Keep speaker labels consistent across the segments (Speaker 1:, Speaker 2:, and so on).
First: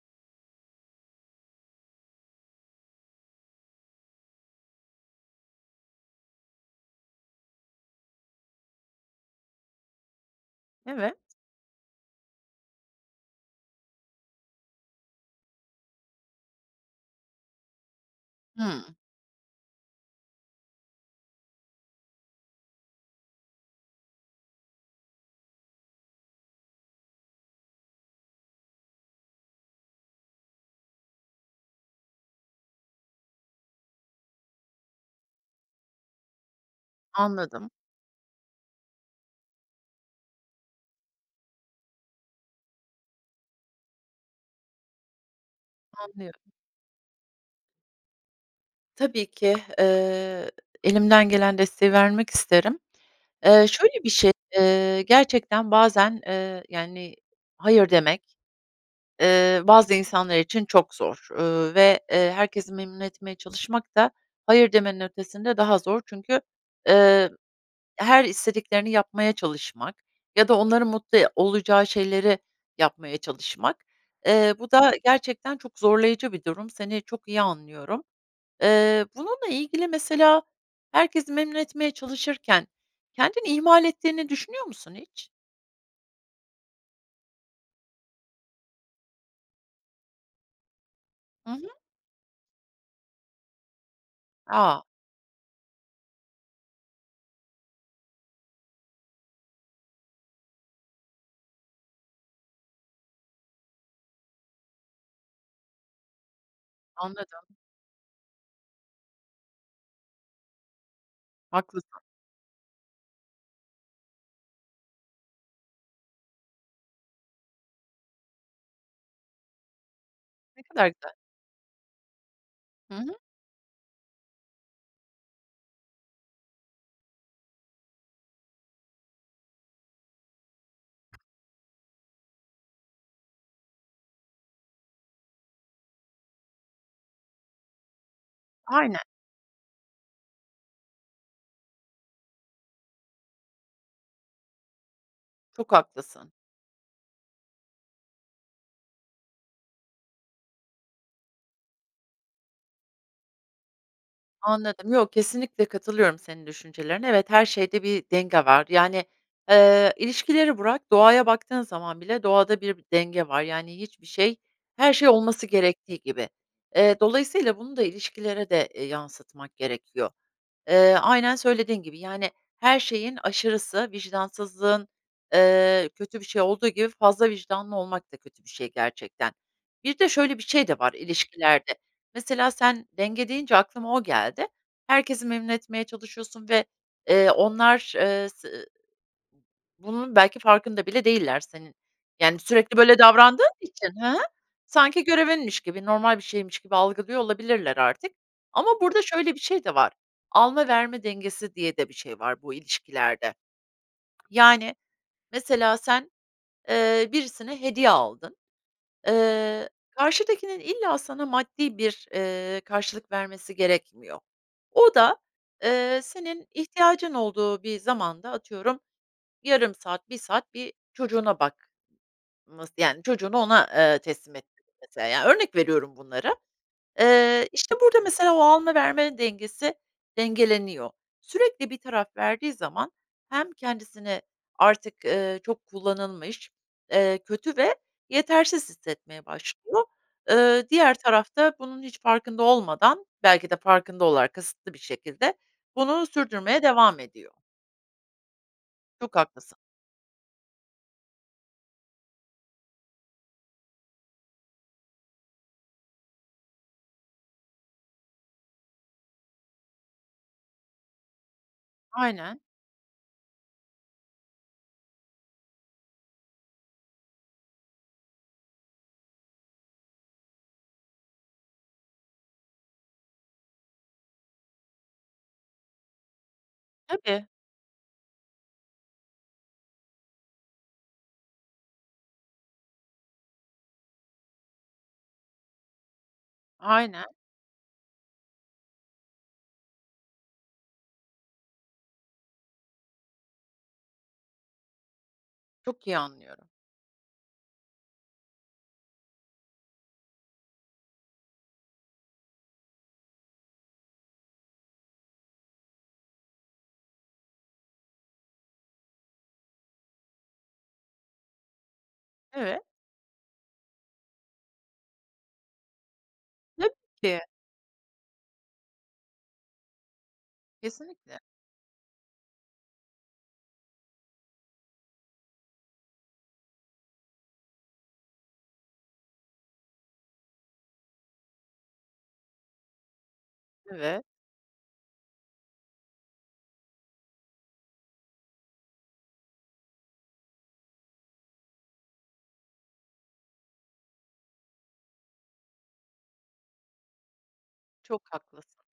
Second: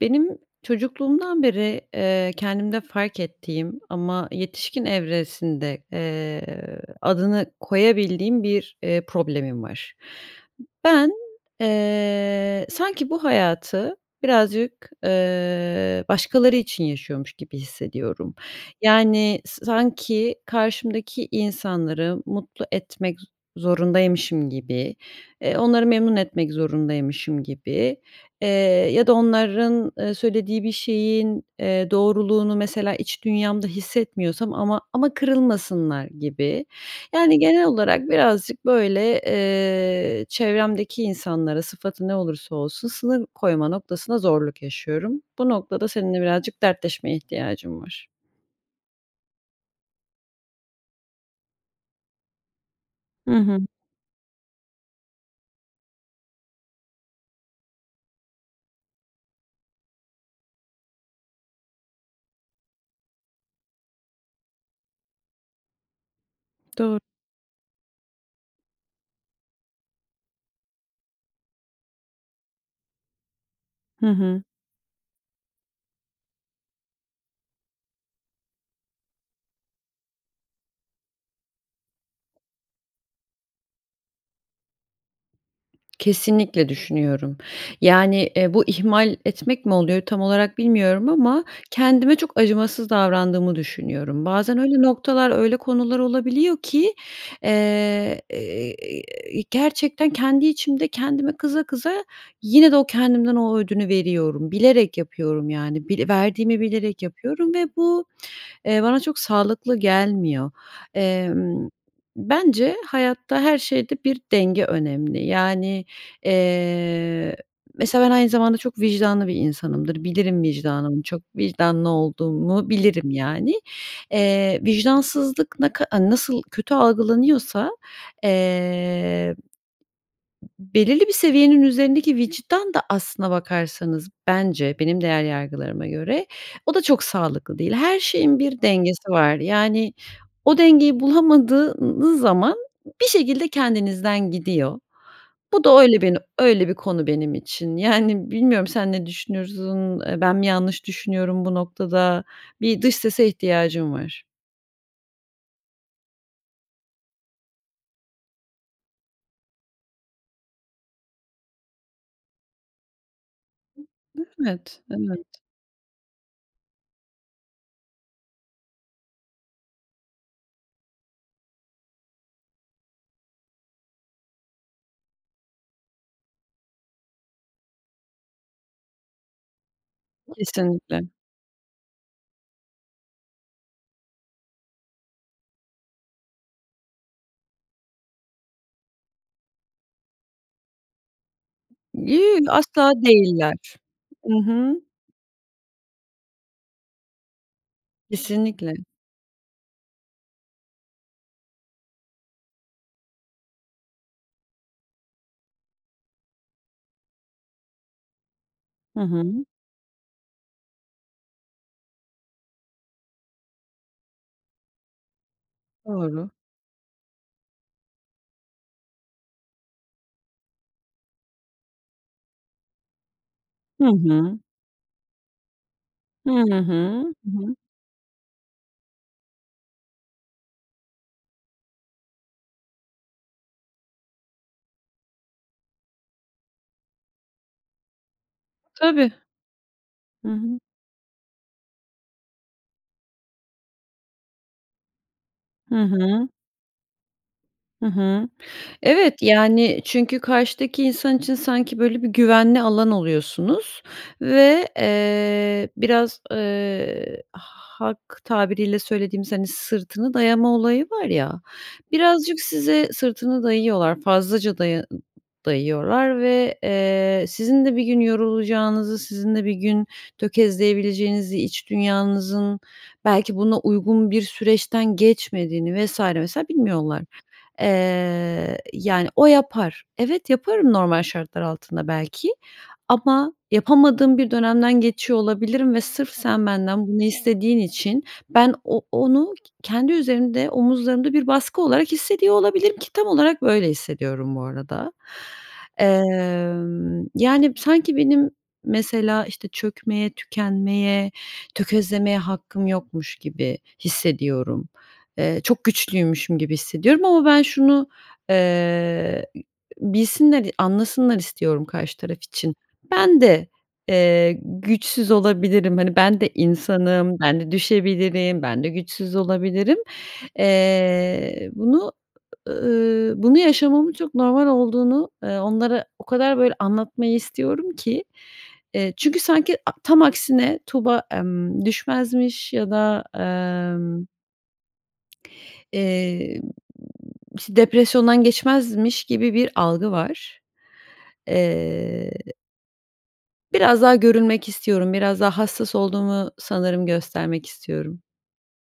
Speaker 1: Benim çocukluğumdan beri, eee, kendimde fark ettiğim ama yetişkin evresinde, eee, adını koyabildiğim bir, eee, problemim var. Ben,
Speaker 2: Evet.
Speaker 1: eee, sanki bu hayatı birazcık, ııı, başkaları için yaşıyormuş gibi hissediyorum.
Speaker 2: Hı.
Speaker 1: Yani, sa sanki karşımdaki insanları mutlu etmek zorundaymışım gibi, eee, onları memnun etmek zorundaymışım gibi, eee, ya da onların, eee, söylediği bir şeyin, eee, doğruluğunu, mesela, iç dünyamda hissetmiyorsam ama ama kırılmasınlar gibi. Yani, genel
Speaker 2: Anladım.
Speaker 1: olarak birazcık, böyle, eee, çevremdeki insanlara, sıfatı ne olursa olsun, sınır koyma noktasında zorluk yaşıyorum. Bu noktada seninle
Speaker 2: Anlıyorum.
Speaker 1: birazcık dertleşmeye ihtiyacım var.
Speaker 2: Tabii ki, ııı, elimden gelen desteği vermek isterim,
Speaker 1: Hı hı.
Speaker 2: eee, şöyle bir şey, ııı, gerçekten bazen, eee, yani, hayır demek, ııı, bazı insanlar için çok zor, ııı, ve, eee, herkesi memnun etmeye çalışmak da hayır demenin ötesinde daha zor çünkü,
Speaker 1: Doğru.
Speaker 2: eee, her istediklerini yapmaya çalışmak ya da onların mutlu e olacağı şeyleri yapmaya çalışmak.
Speaker 1: Hı hı.
Speaker 2: Eee, bu da gerçekten çok zorlayıcı bir durum, seni çok iyi anlıyorum. Eee, bununla ilgili, mesela, herkesi memnun etmeye çalışırken kendini ihmal ettiğini düşünüyor musun hiç?
Speaker 1: Kesinlikle düşünüyorum, yani, eee, bu ihmal etmek mi oluyor tam olarak bilmiyorum ama
Speaker 2: Hı hı.
Speaker 1: kendime çok acımasız davrandığımı düşünüyorum. Bazen
Speaker 2: A!
Speaker 1: öyle noktalar, öyle konular olabiliyor ki, eee, e e e gerçekten kendi içimde kendime kıza, kıza yine de o kendimden o ödünü veriyorum. Bilerek yapıyorum, yani. Bile verdiğimi bilerek yapıyorum
Speaker 2: Anladım.
Speaker 1: ve bu, eee, bana çok sağlıklı gelmiyor, emm.
Speaker 2: Haklısın.
Speaker 1: Bence hayatta her şeyde bir denge önemli. Yani, eee, mesela, ben aynı zamanda çok vicdanlı bir insanımdır. Bilirim
Speaker 2: Ne kadar
Speaker 1: vicdanımı
Speaker 2: güzel.
Speaker 1: çok vicdanlı olduğumu
Speaker 2: Hı
Speaker 1: bilirim,
Speaker 2: hı.
Speaker 1: yani. Eee, vicdansızlık ne ka nasıl kötü algılanıyorsa, eee. belirli bir seviyenin üzerindeki vicdan da aslında bakarsanız bence benim değer yargılarıma göre o da çok sağlıklı değil. Her şeyin bir
Speaker 2: Aynen.
Speaker 1: dengesi var. Yani, o dengeyi bulamadığınız zaman bir şekilde kendinizden gidiyor. Bu
Speaker 2: Çok
Speaker 1: da öyle bin
Speaker 2: haklısın.
Speaker 1: öyle bir konu benim için. Yani, bilmiyorum sen ne düşünürsün? Eee, ben mi yanlış düşünüyorum bu noktada? Bir dış sese ihtiyacım var.
Speaker 2: Anladım, yo, kesinlikle katılıyorum senin düşüncelerine. Evet, her şeyde bir denge var, yani, ııı, ilişkileri bırak doğaya baktığın zaman bile doğada bir bi denge var, yani, hiçbir şey
Speaker 1: Evet,
Speaker 2: her şey
Speaker 1: evet.
Speaker 2: olması gerektiği gibi. Eee, dolayısıyla bunu da ilişkilere de, eee, yansıtmak gerekiyor. Eee, aynen söylediğin gibi, yani, her şeyin aşırısı, vicdansızlığın, ııı, kötü bir şey olduğu gibi fazla vicdanlı olmak da kötü bir şey gerçekten. Bir de şöyle bir şey de var
Speaker 1: Kesinlikle.
Speaker 2: ilişkilerde, mesela, sen denge deyince aklıma o geldi. Herkesi memnun etmeye çalışıyorsun ve, eee, onlar, ııı, se ı bunun belki farkında bile değiller senin, yani,
Speaker 1: [unintelligible]
Speaker 2: sürekli
Speaker 1: Asla
Speaker 2: böyle davrandığın
Speaker 1: değiller.
Speaker 2: için Hı hı.
Speaker 1: Hı hı.
Speaker 2: Sanki görevinmiş gibi normal bir şeymiş gibi algılıyor olabilirler artık. Ama
Speaker 1: Kesinlikle.
Speaker 2: burada şöyle bir şey de var, alma verme dengesi diye de bir şey var bu ilişkilerde. Yani, mesela, sen, ııı, birisine hediye aldın,
Speaker 1: Hı hı.
Speaker 2: ııı, karşıdakinin illa sana maddi bir, ııı, karşılık vermesi gerekmiyor. O da, eee,
Speaker 1: Doğru.
Speaker 2: senin ihtiyacın olduğu bir zamanda, atıyorum, yarım saat, 1 saat bir çocuğuna bak ması, yani, çocuğunu ona,
Speaker 1: Hı
Speaker 2: ııı, teslim
Speaker 1: hı.
Speaker 2: ettin, mesela, ya, örnek veriyorum
Speaker 1: Hı
Speaker 2: bunları,
Speaker 1: hı. Hı
Speaker 2: ııı,
Speaker 1: hı.
Speaker 2: işte, burada, mesela, o alma vermenin dengesi dengeleniyor. Sürekli bir taraf verdiği zaman, hem kendisini artık, ııı, çok kullanılmış, eee, kötü ve yetersiz
Speaker 1: Tabii.
Speaker 2: hissetmeye başlıyor.
Speaker 1: Hı hı.
Speaker 2: Iıı, diğer taraf da bunun hiç farkında olmadan, belki de farkında olarak kasıtlı bir şekilde
Speaker 1: Hı
Speaker 2: bunu
Speaker 1: hı.
Speaker 2: sürdürmeye devam ediyor.
Speaker 1: Hı hı.
Speaker 2: Çok
Speaker 1: Evet,
Speaker 2: haklısın.
Speaker 1: yani, çünkü karşıdaki insan için sanki, böyle, bir güvenli alan oluyorsunuz ve, eee, biraz, eee, halk tabiriyle söylediğimiz, hani, sırtını dayama olayı var ya, birazcık
Speaker 2: Aynen.
Speaker 1: size sırtını dayıyorlar, fazlaca daya dayıyorlar ve, eee, sizin de bir gün yorulacağınızı, sizin de bir gün tökezleyebileceğinizi, iç dünyanızın belki buna uygun bir süreçten geçmediğini vs. vs. bilmiyorlar.
Speaker 2: Tabii.
Speaker 1: Eee, yani, "O yapar." Evet yaparım normal şartlar altında belki ama yapamadığım bir dönemden geçiyor olabilirim ve sırf sen benden bunu
Speaker 2: Aynen.
Speaker 1: istediğin için ben o onu ke kendi üzerimde, omuzlarımda bir baskı olarak hissediyor olabilirim ki tam olarak böyle hissediyorum bu arada.
Speaker 2: Çok iyi anlıyorum.
Speaker 1: Emm, yani, sanki benim, mesela, işte, çökmeye, tükenmeye, tökezlemeye hakkım yokmuş gibi hissediyorum. Eee, çok güçlüymüşüm gibi hissediyorum ama ben şunu, eee, bilsinler, anlasınlar istiyorum karşı taraf için:
Speaker 2: Evet.
Speaker 1: "Ben de, eee, güçsüz olabilirim, hani, ben de
Speaker 2: Tabii
Speaker 1: insanım,
Speaker 2: ki.
Speaker 1: ben de düşebilirim, ben de güçsüz olabilirim."
Speaker 2: Kesinlikle.
Speaker 1: Eee, bunu, ııı, bunu yaşamamın çok normal olduğunu, eee, onlara o kadar, böyle, anlatmayı istiyorum ki, eee, çünkü sanki, a tam aksine Tuğba, ımm, düşmezmiş ya da,
Speaker 2: Evet.
Speaker 1: emm Emm, iş depresyondan geçmezmiş gibi bir algı var, eee biraz daha görünmek istiyorum, biraz daha hassas olduğumu sanırım göstermek
Speaker 2: Çok
Speaker 1: istiyorum.
Speaker 2: haklısın.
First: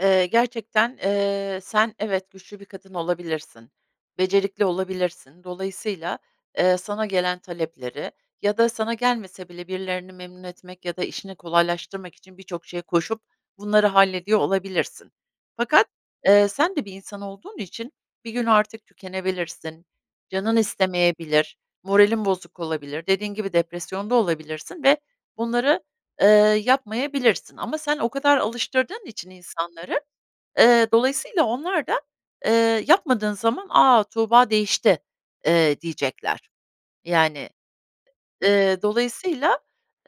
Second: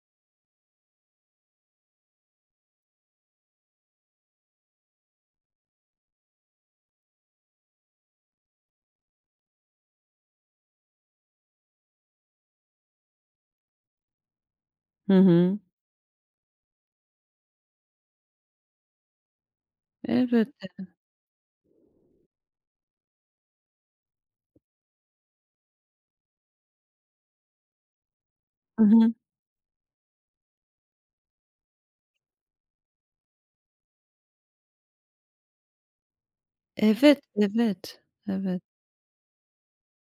Speaker 2: Iıı, gerçekten, ııı, sen evet güçlü bir kadın olabilirsin, becerikli olabilirsin, dolayısıyla, eee, sana gelen talepleri ya da sana gelmese bile birilerini memnun etmek ya da işini kolaylaştırmak için birçok şeye koşup bunları hallediyor olabilirsin.
Speaker 1: Hı hı.
Speaker 2: Fakat, ııı, sen de bir insan olduğun için bir gün artık tükenebilirsin, canın
Speaker 1: Elbette.
Speaker 2: istemeyebilir, moralin bozuk olabilir, dediğin gibi depresyonda olabilirsin ve bunları, ııı, yapmayabilirsin. Ama sen o kadar
Speaker 1: Hı
Speaker 2: alıştırdığın
Speaker 1: hı.
Speaker 2: için insanları, ııı, dolayısıyla onlar da, ııı, yapmadığın zaman "A! Tuğba değişti," eee, diyecekler.
Speaker 1: Evet,
Speaker 2: Yani,
Speaker 1: evet, evet.
Speaker 2: eee, dolayısıyla,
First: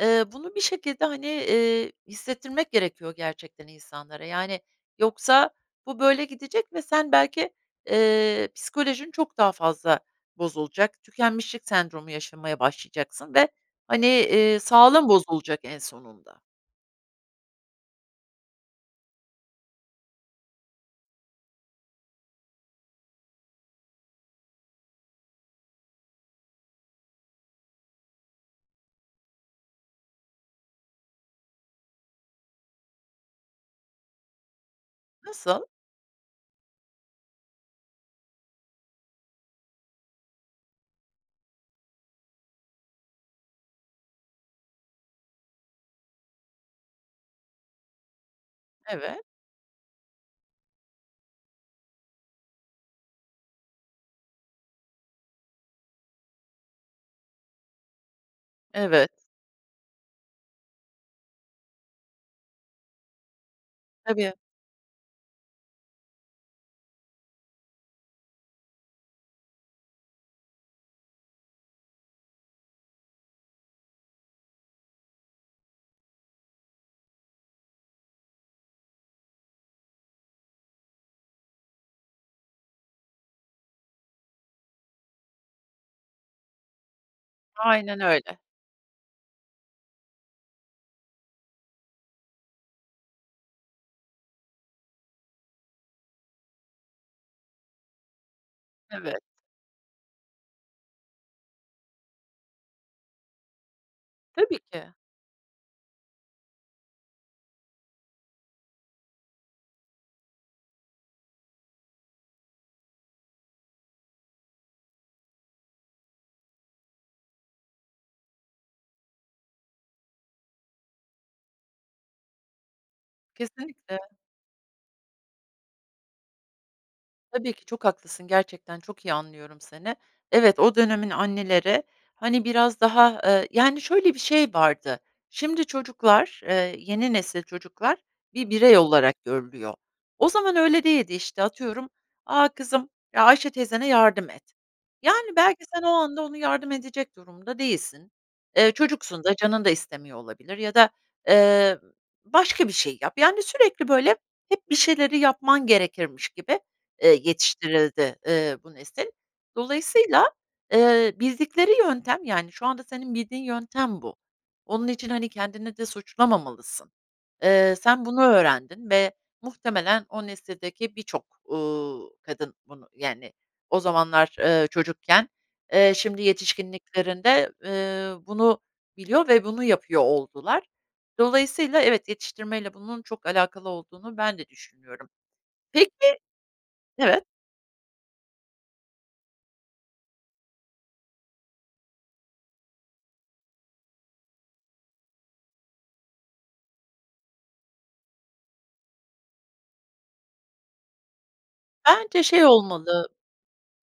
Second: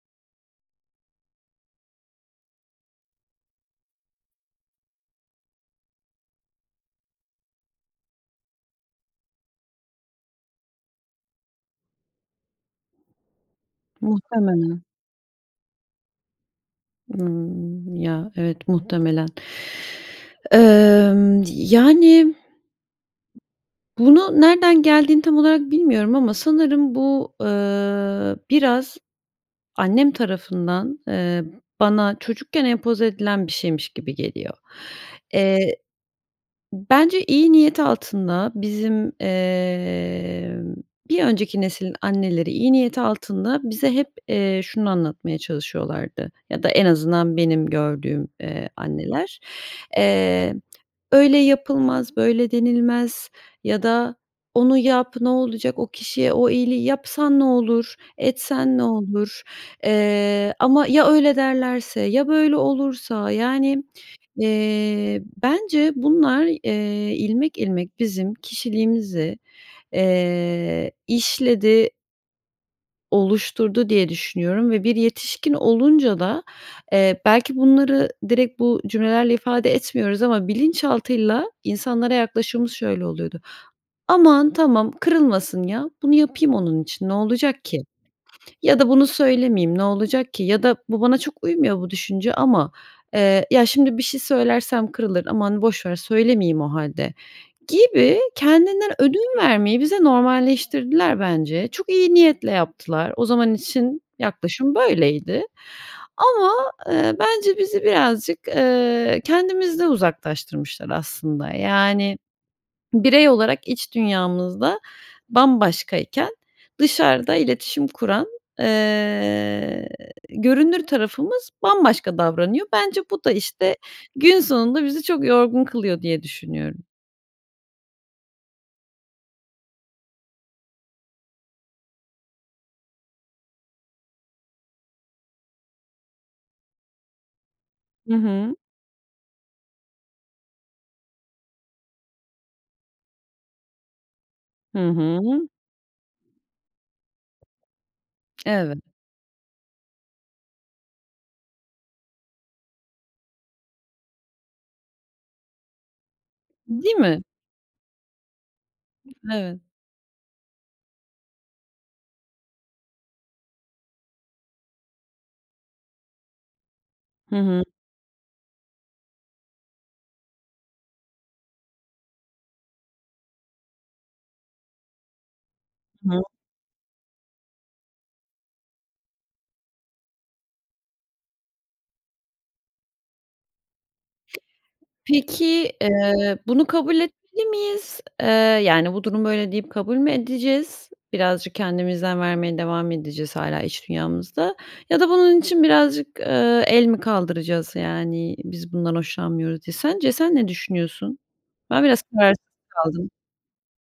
Speaker 2: eee, bunu bir şekilde, hani, iii, hissettirmek gerekiyor gerçekten insanlara. Yani, yoksa bu böyle gidecek ve sen belki, eee, psikolojin çok daha fazla bozulacak, tükenmişlik sendromu yaşamaya başlayacaksın ve, hani, iii,
Speaker 1: Muhtemelen.
Speaker 2: sağlığın bozulacak en sonunda.
Speaker 1: Imm, ya, evet muhtemelen. Emm, yani. Bunu nereden geldiğini tam olarak bilmiyorum ama sanırım bu, ııı, biraz annem tarafından, eee, bana çocukken empoze edilen bir şeymiş gibi geliyor.
Speaker 2: Nasıl?
Speaker 1: Eee, bence iyi niyet altında bizim, emm, bir önceki nesilin anneleri iyi niyet altında bize hep, eee, şunu anlatmaya çalışıyorlardı ya da en azından benim gördüğüm, eee,
Speaker 2: Evet.
Speaker 1: anneler. Eee, "Öyle yapılmaz, böyle denilmez." Ya da "Onu yap ne olacak, o kişiye o iyiliği yapsan ne olur, etsen ne
Speaker 2: Evet.
Speaker 1: olur?" Eee, ama "Ya öyle derlerse, ya böyle olursa?" Yani,
Speaker 2: Tabii.
Speaker 1: eee, bence bunlar, eee, ilmek, ilmek bizim kişiliğimizi, eee, işledi oluşturdu diye düşünüyorum ve bir yetişkin olunca da, eee, belki bunları direkt bu cümlelerle ifade etmiyoruz ama bilinçaltıyla insanlara yaklaşımımız şöyle oluyordu: "Aman, tamam kırılmasın ya. Bunu yapayım onun için. Ne olacak ki?"
Speaker 2: Aynen öyle.
Speaker 1: ya da "Bunu söylemeyeyim ne olacak ki?" ya da "Bu bana çok uymuyor bu düşünce ama, eee, ya şimdi bir şey söylersem kırılır, aman boş ver söylemeyeyim o hâlde." gibi kendinden
Speaker 2: Evet.
Speaker 1: ödün vermeyi bize normalleştirdiler bence. Çok iyi niyetle yaptılar. O zaman için
Speaker 2: Tabii
Speaker 1: yaklaşım
Speaker 2: ki.
Speaker 1: böyleydi ama, ııı, bence bizi birazcık, ııı, kendimizden uzaklaştırmışlar aslında, yani, birey olarak iç dünyamızda bambaşkayken dışarıda iletişim kuran, eee, görünür tarafımız bambaşka davranıyor. Bence bu da, işte,
Speaker 2: Kesinlikle.
Speaker 1: gün sonunda bizi çok yorgun kılıyor diye düşünüyorum.
Speaker 2: Tabii ki çok haklısın, gerçekten çok iyi anlıyorum seni. Evet, o dönemin anneleri, hani, biraz daha, eee, yani, şöyle bir şey vardı, şimdi çocuklar, eee, yeni nesil çocuklar
Speaker 1: Hı
Speaker 2: bir
Speaker 1: hı.
Speaker 2: birey olarak görülüyor. O zaman öyle değildi, işte, atıyorum, "A kızım, Ayşe teyzene yardım et."
Speaker 1: Hı
Speaker 2: Yani,
Speaker 1: hı.
Speaker 2: belki sen o anda ona yardım edecek durumda değilsin, eee,
Speaker 1: Evet.
Speaker 2: çocuksun da canın da istemiyor olabilir ya da, eee, ı başka bir şey yap, yani, sürekli, böyle, hep bir şeyleri yapman gerekirmiş gibi,
Speaker 1: Değil
Speaker 2: eee,
Speaker 1: mi?
Speaker 2: yetiştirildi, eee, bu nesil.
Speaker 1: Evet.
Speaker 2: Dolayısıyla, eee, bildikleri yöntem, yani, şu anda senin bildiğin yöntem bu onun için, hani, kendini de suçlamamalısın.
Speaker 1: Hı hı.
Speaker 2: Eee, sen bunu öğrendin ve muhtemelen o nesildeki birçok, ııı, kadın bunu, yani, o zamanlar, ııı, çocukken, eee,
Speaker 1: Hı hı.
Speaker 2: şimdi yetişkinliklerinde, ııı, bunu biliyor ve bunu yapıyor oldular. Dolayısıyla evet, yetiştirmeyle bunun çok alakalı olduğunu ben de düşünüyorum.
Speaker 1: Peki,
Speaker 2: Peki
Speaker 1: eee, bunu kabul
Speaker 2: Evet.
Speaker 1: etmeli miyiz? Eee, yani, "Bu durum böyle." deyip kabul mü edeceğiz? Birazcık kendimizden vermeye devam edeceğiz hâlâ iç dünyamızda ya da bunun için birazcık, ııı, el mi kaldıracağız? Yani, "Biz bundan hoşlanmıyoruz." diye. Sence sen ne düşünüyorsun? Ben biraz
Speaker 2: Bence şey
Speaker 1: kararsız
Speaker 2: olmalı,
Speaker 1: kaldım.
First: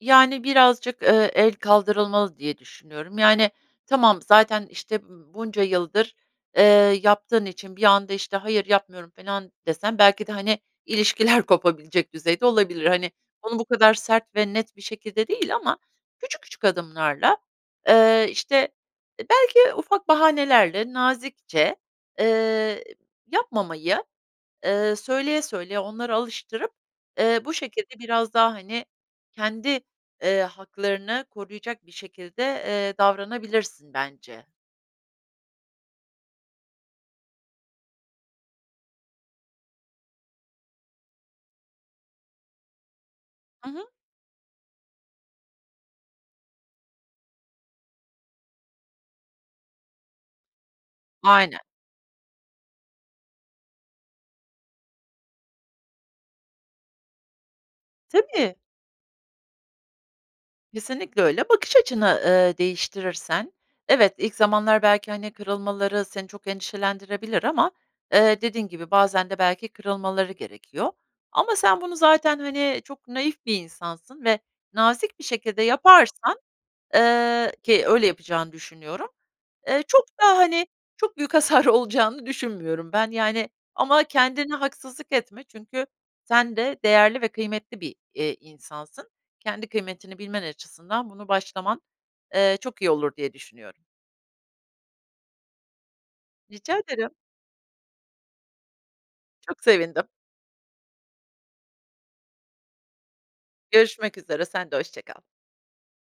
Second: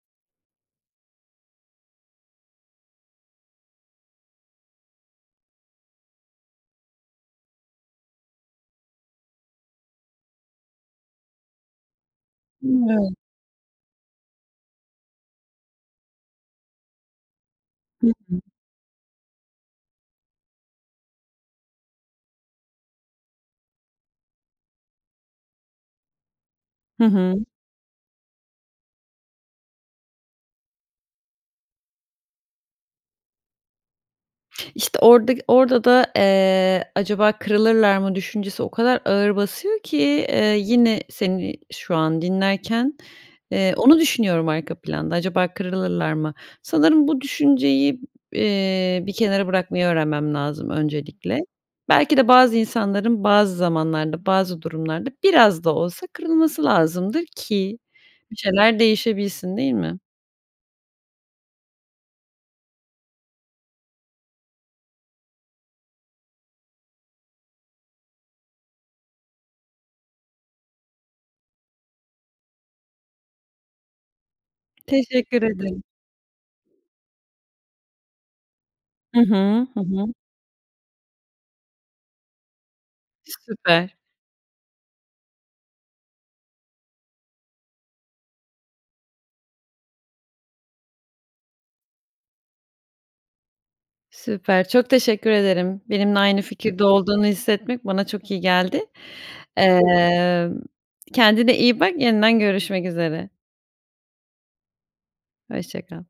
Speaker 2: yani, birazcık, eee, el kaldırılmalı diye düşünüyorum, yani, tamam, zaten, işte, ımm, bunca yıldır, eee, yaptığın için bir anda, işte, "Hayır, yapmıyorum." felan desen belki de, hani, ilişkiler kopabilecek düzeyde olabilir. Hani,
Speaker 1: [unintelligible]
Speaker 2: onu bu kadar sert ve net bir şekilde değil ama küçük küçük adımlarla,
Speaker 1: Hı
Speaker 2: ııı,
Speaker 1: hı.
Speaker 2: işte, e, belki ufak bahanelerle nazikçe, eee, yapmamayı, ııı, söyleye, söyleye onlara alıştırıp,
Speaker 1: Hı
Speaker 2: eee,
Speaker 1: hı.
Speaker 2: bu şekilde biraz daha, hani, kendi, ııı, haklarını koruyacak bir şekilde, eee, davranabilirsin bence.
Speaker 1: İşte, orada ki orada da, eee, "Acaba kırılırlar mı?" düşüncesi o kadar ağır basıyor ki, eee, yine seni şu an dinlerken,
Speaker 2: Hı
Speaker 1: eee,
Speaker 2: hı.
Speaker 1: onu düşünüyorum arka planda, "Acaba kırılırlar mı?" Sanırım bu düşünceyi b eee, bir kenara bırakmayı öğrenmem lazım öncelikle.
Speaker 2: Aynen.
Speaker 1: Belki de bazı insanların bazı zamanlarda bazı durumlarda biraz da olsa kırılması lazımdır ki bir
Speaker 2: Tabii.
Speaker 1: şeyler değişebilsin, değil mi?
Speaker 2: Kesinlikle öyle. Bakış açını, ııı, değiştirirsen, evet, ilk zamanlar belki, hani, kırılmaları seni çok endişelendirebilir ama, eee, dediğin gibi bazen de belki kırılmaları gerekiyor, ama sen bunu zaten, hani, çok naif bir insansın ve nazik bir
Speaker 1: Teşekkür
Speaker 2: şekilde
Speaker 1: ederim.
Speaker 2: yaparsan, ııı, ki öyle yapacağını düşünüyorum.
Speaker 1: Hı hı. Hı
Speaker 2: Eee, çok
Speaker 1: hı.
Speaker 2: da, hani, çok büyük hasar olacağını düşünmüyorum ben, yani,
Speaker 1: Süper.
Speaker 2: ama kendine haksızlık etme çünkü sen de değerli ve kıymetli bir, eee, insansın. Kendi kıymetini bilmen açısından bunu başlaman, eee, çok iyi olur diye düşünüyorum.
Speaker 1: Süper, çok teşekkür ederim. Benimle aynı
Speaker 2: Rica
Speaker 1: fikirde
Speaker 2: ederim.
Speaker 1: olduğunu hissetmek bana çok iyi geldi.
Speaker 2: Çok sevindim.
Speaker 1: Emm, kendine iyi bak, yeniden görüşmek üzere.
Speaker 2: Görüşmek üzere, sen de hoşça kal.
Speaker 1: Hoşça kal.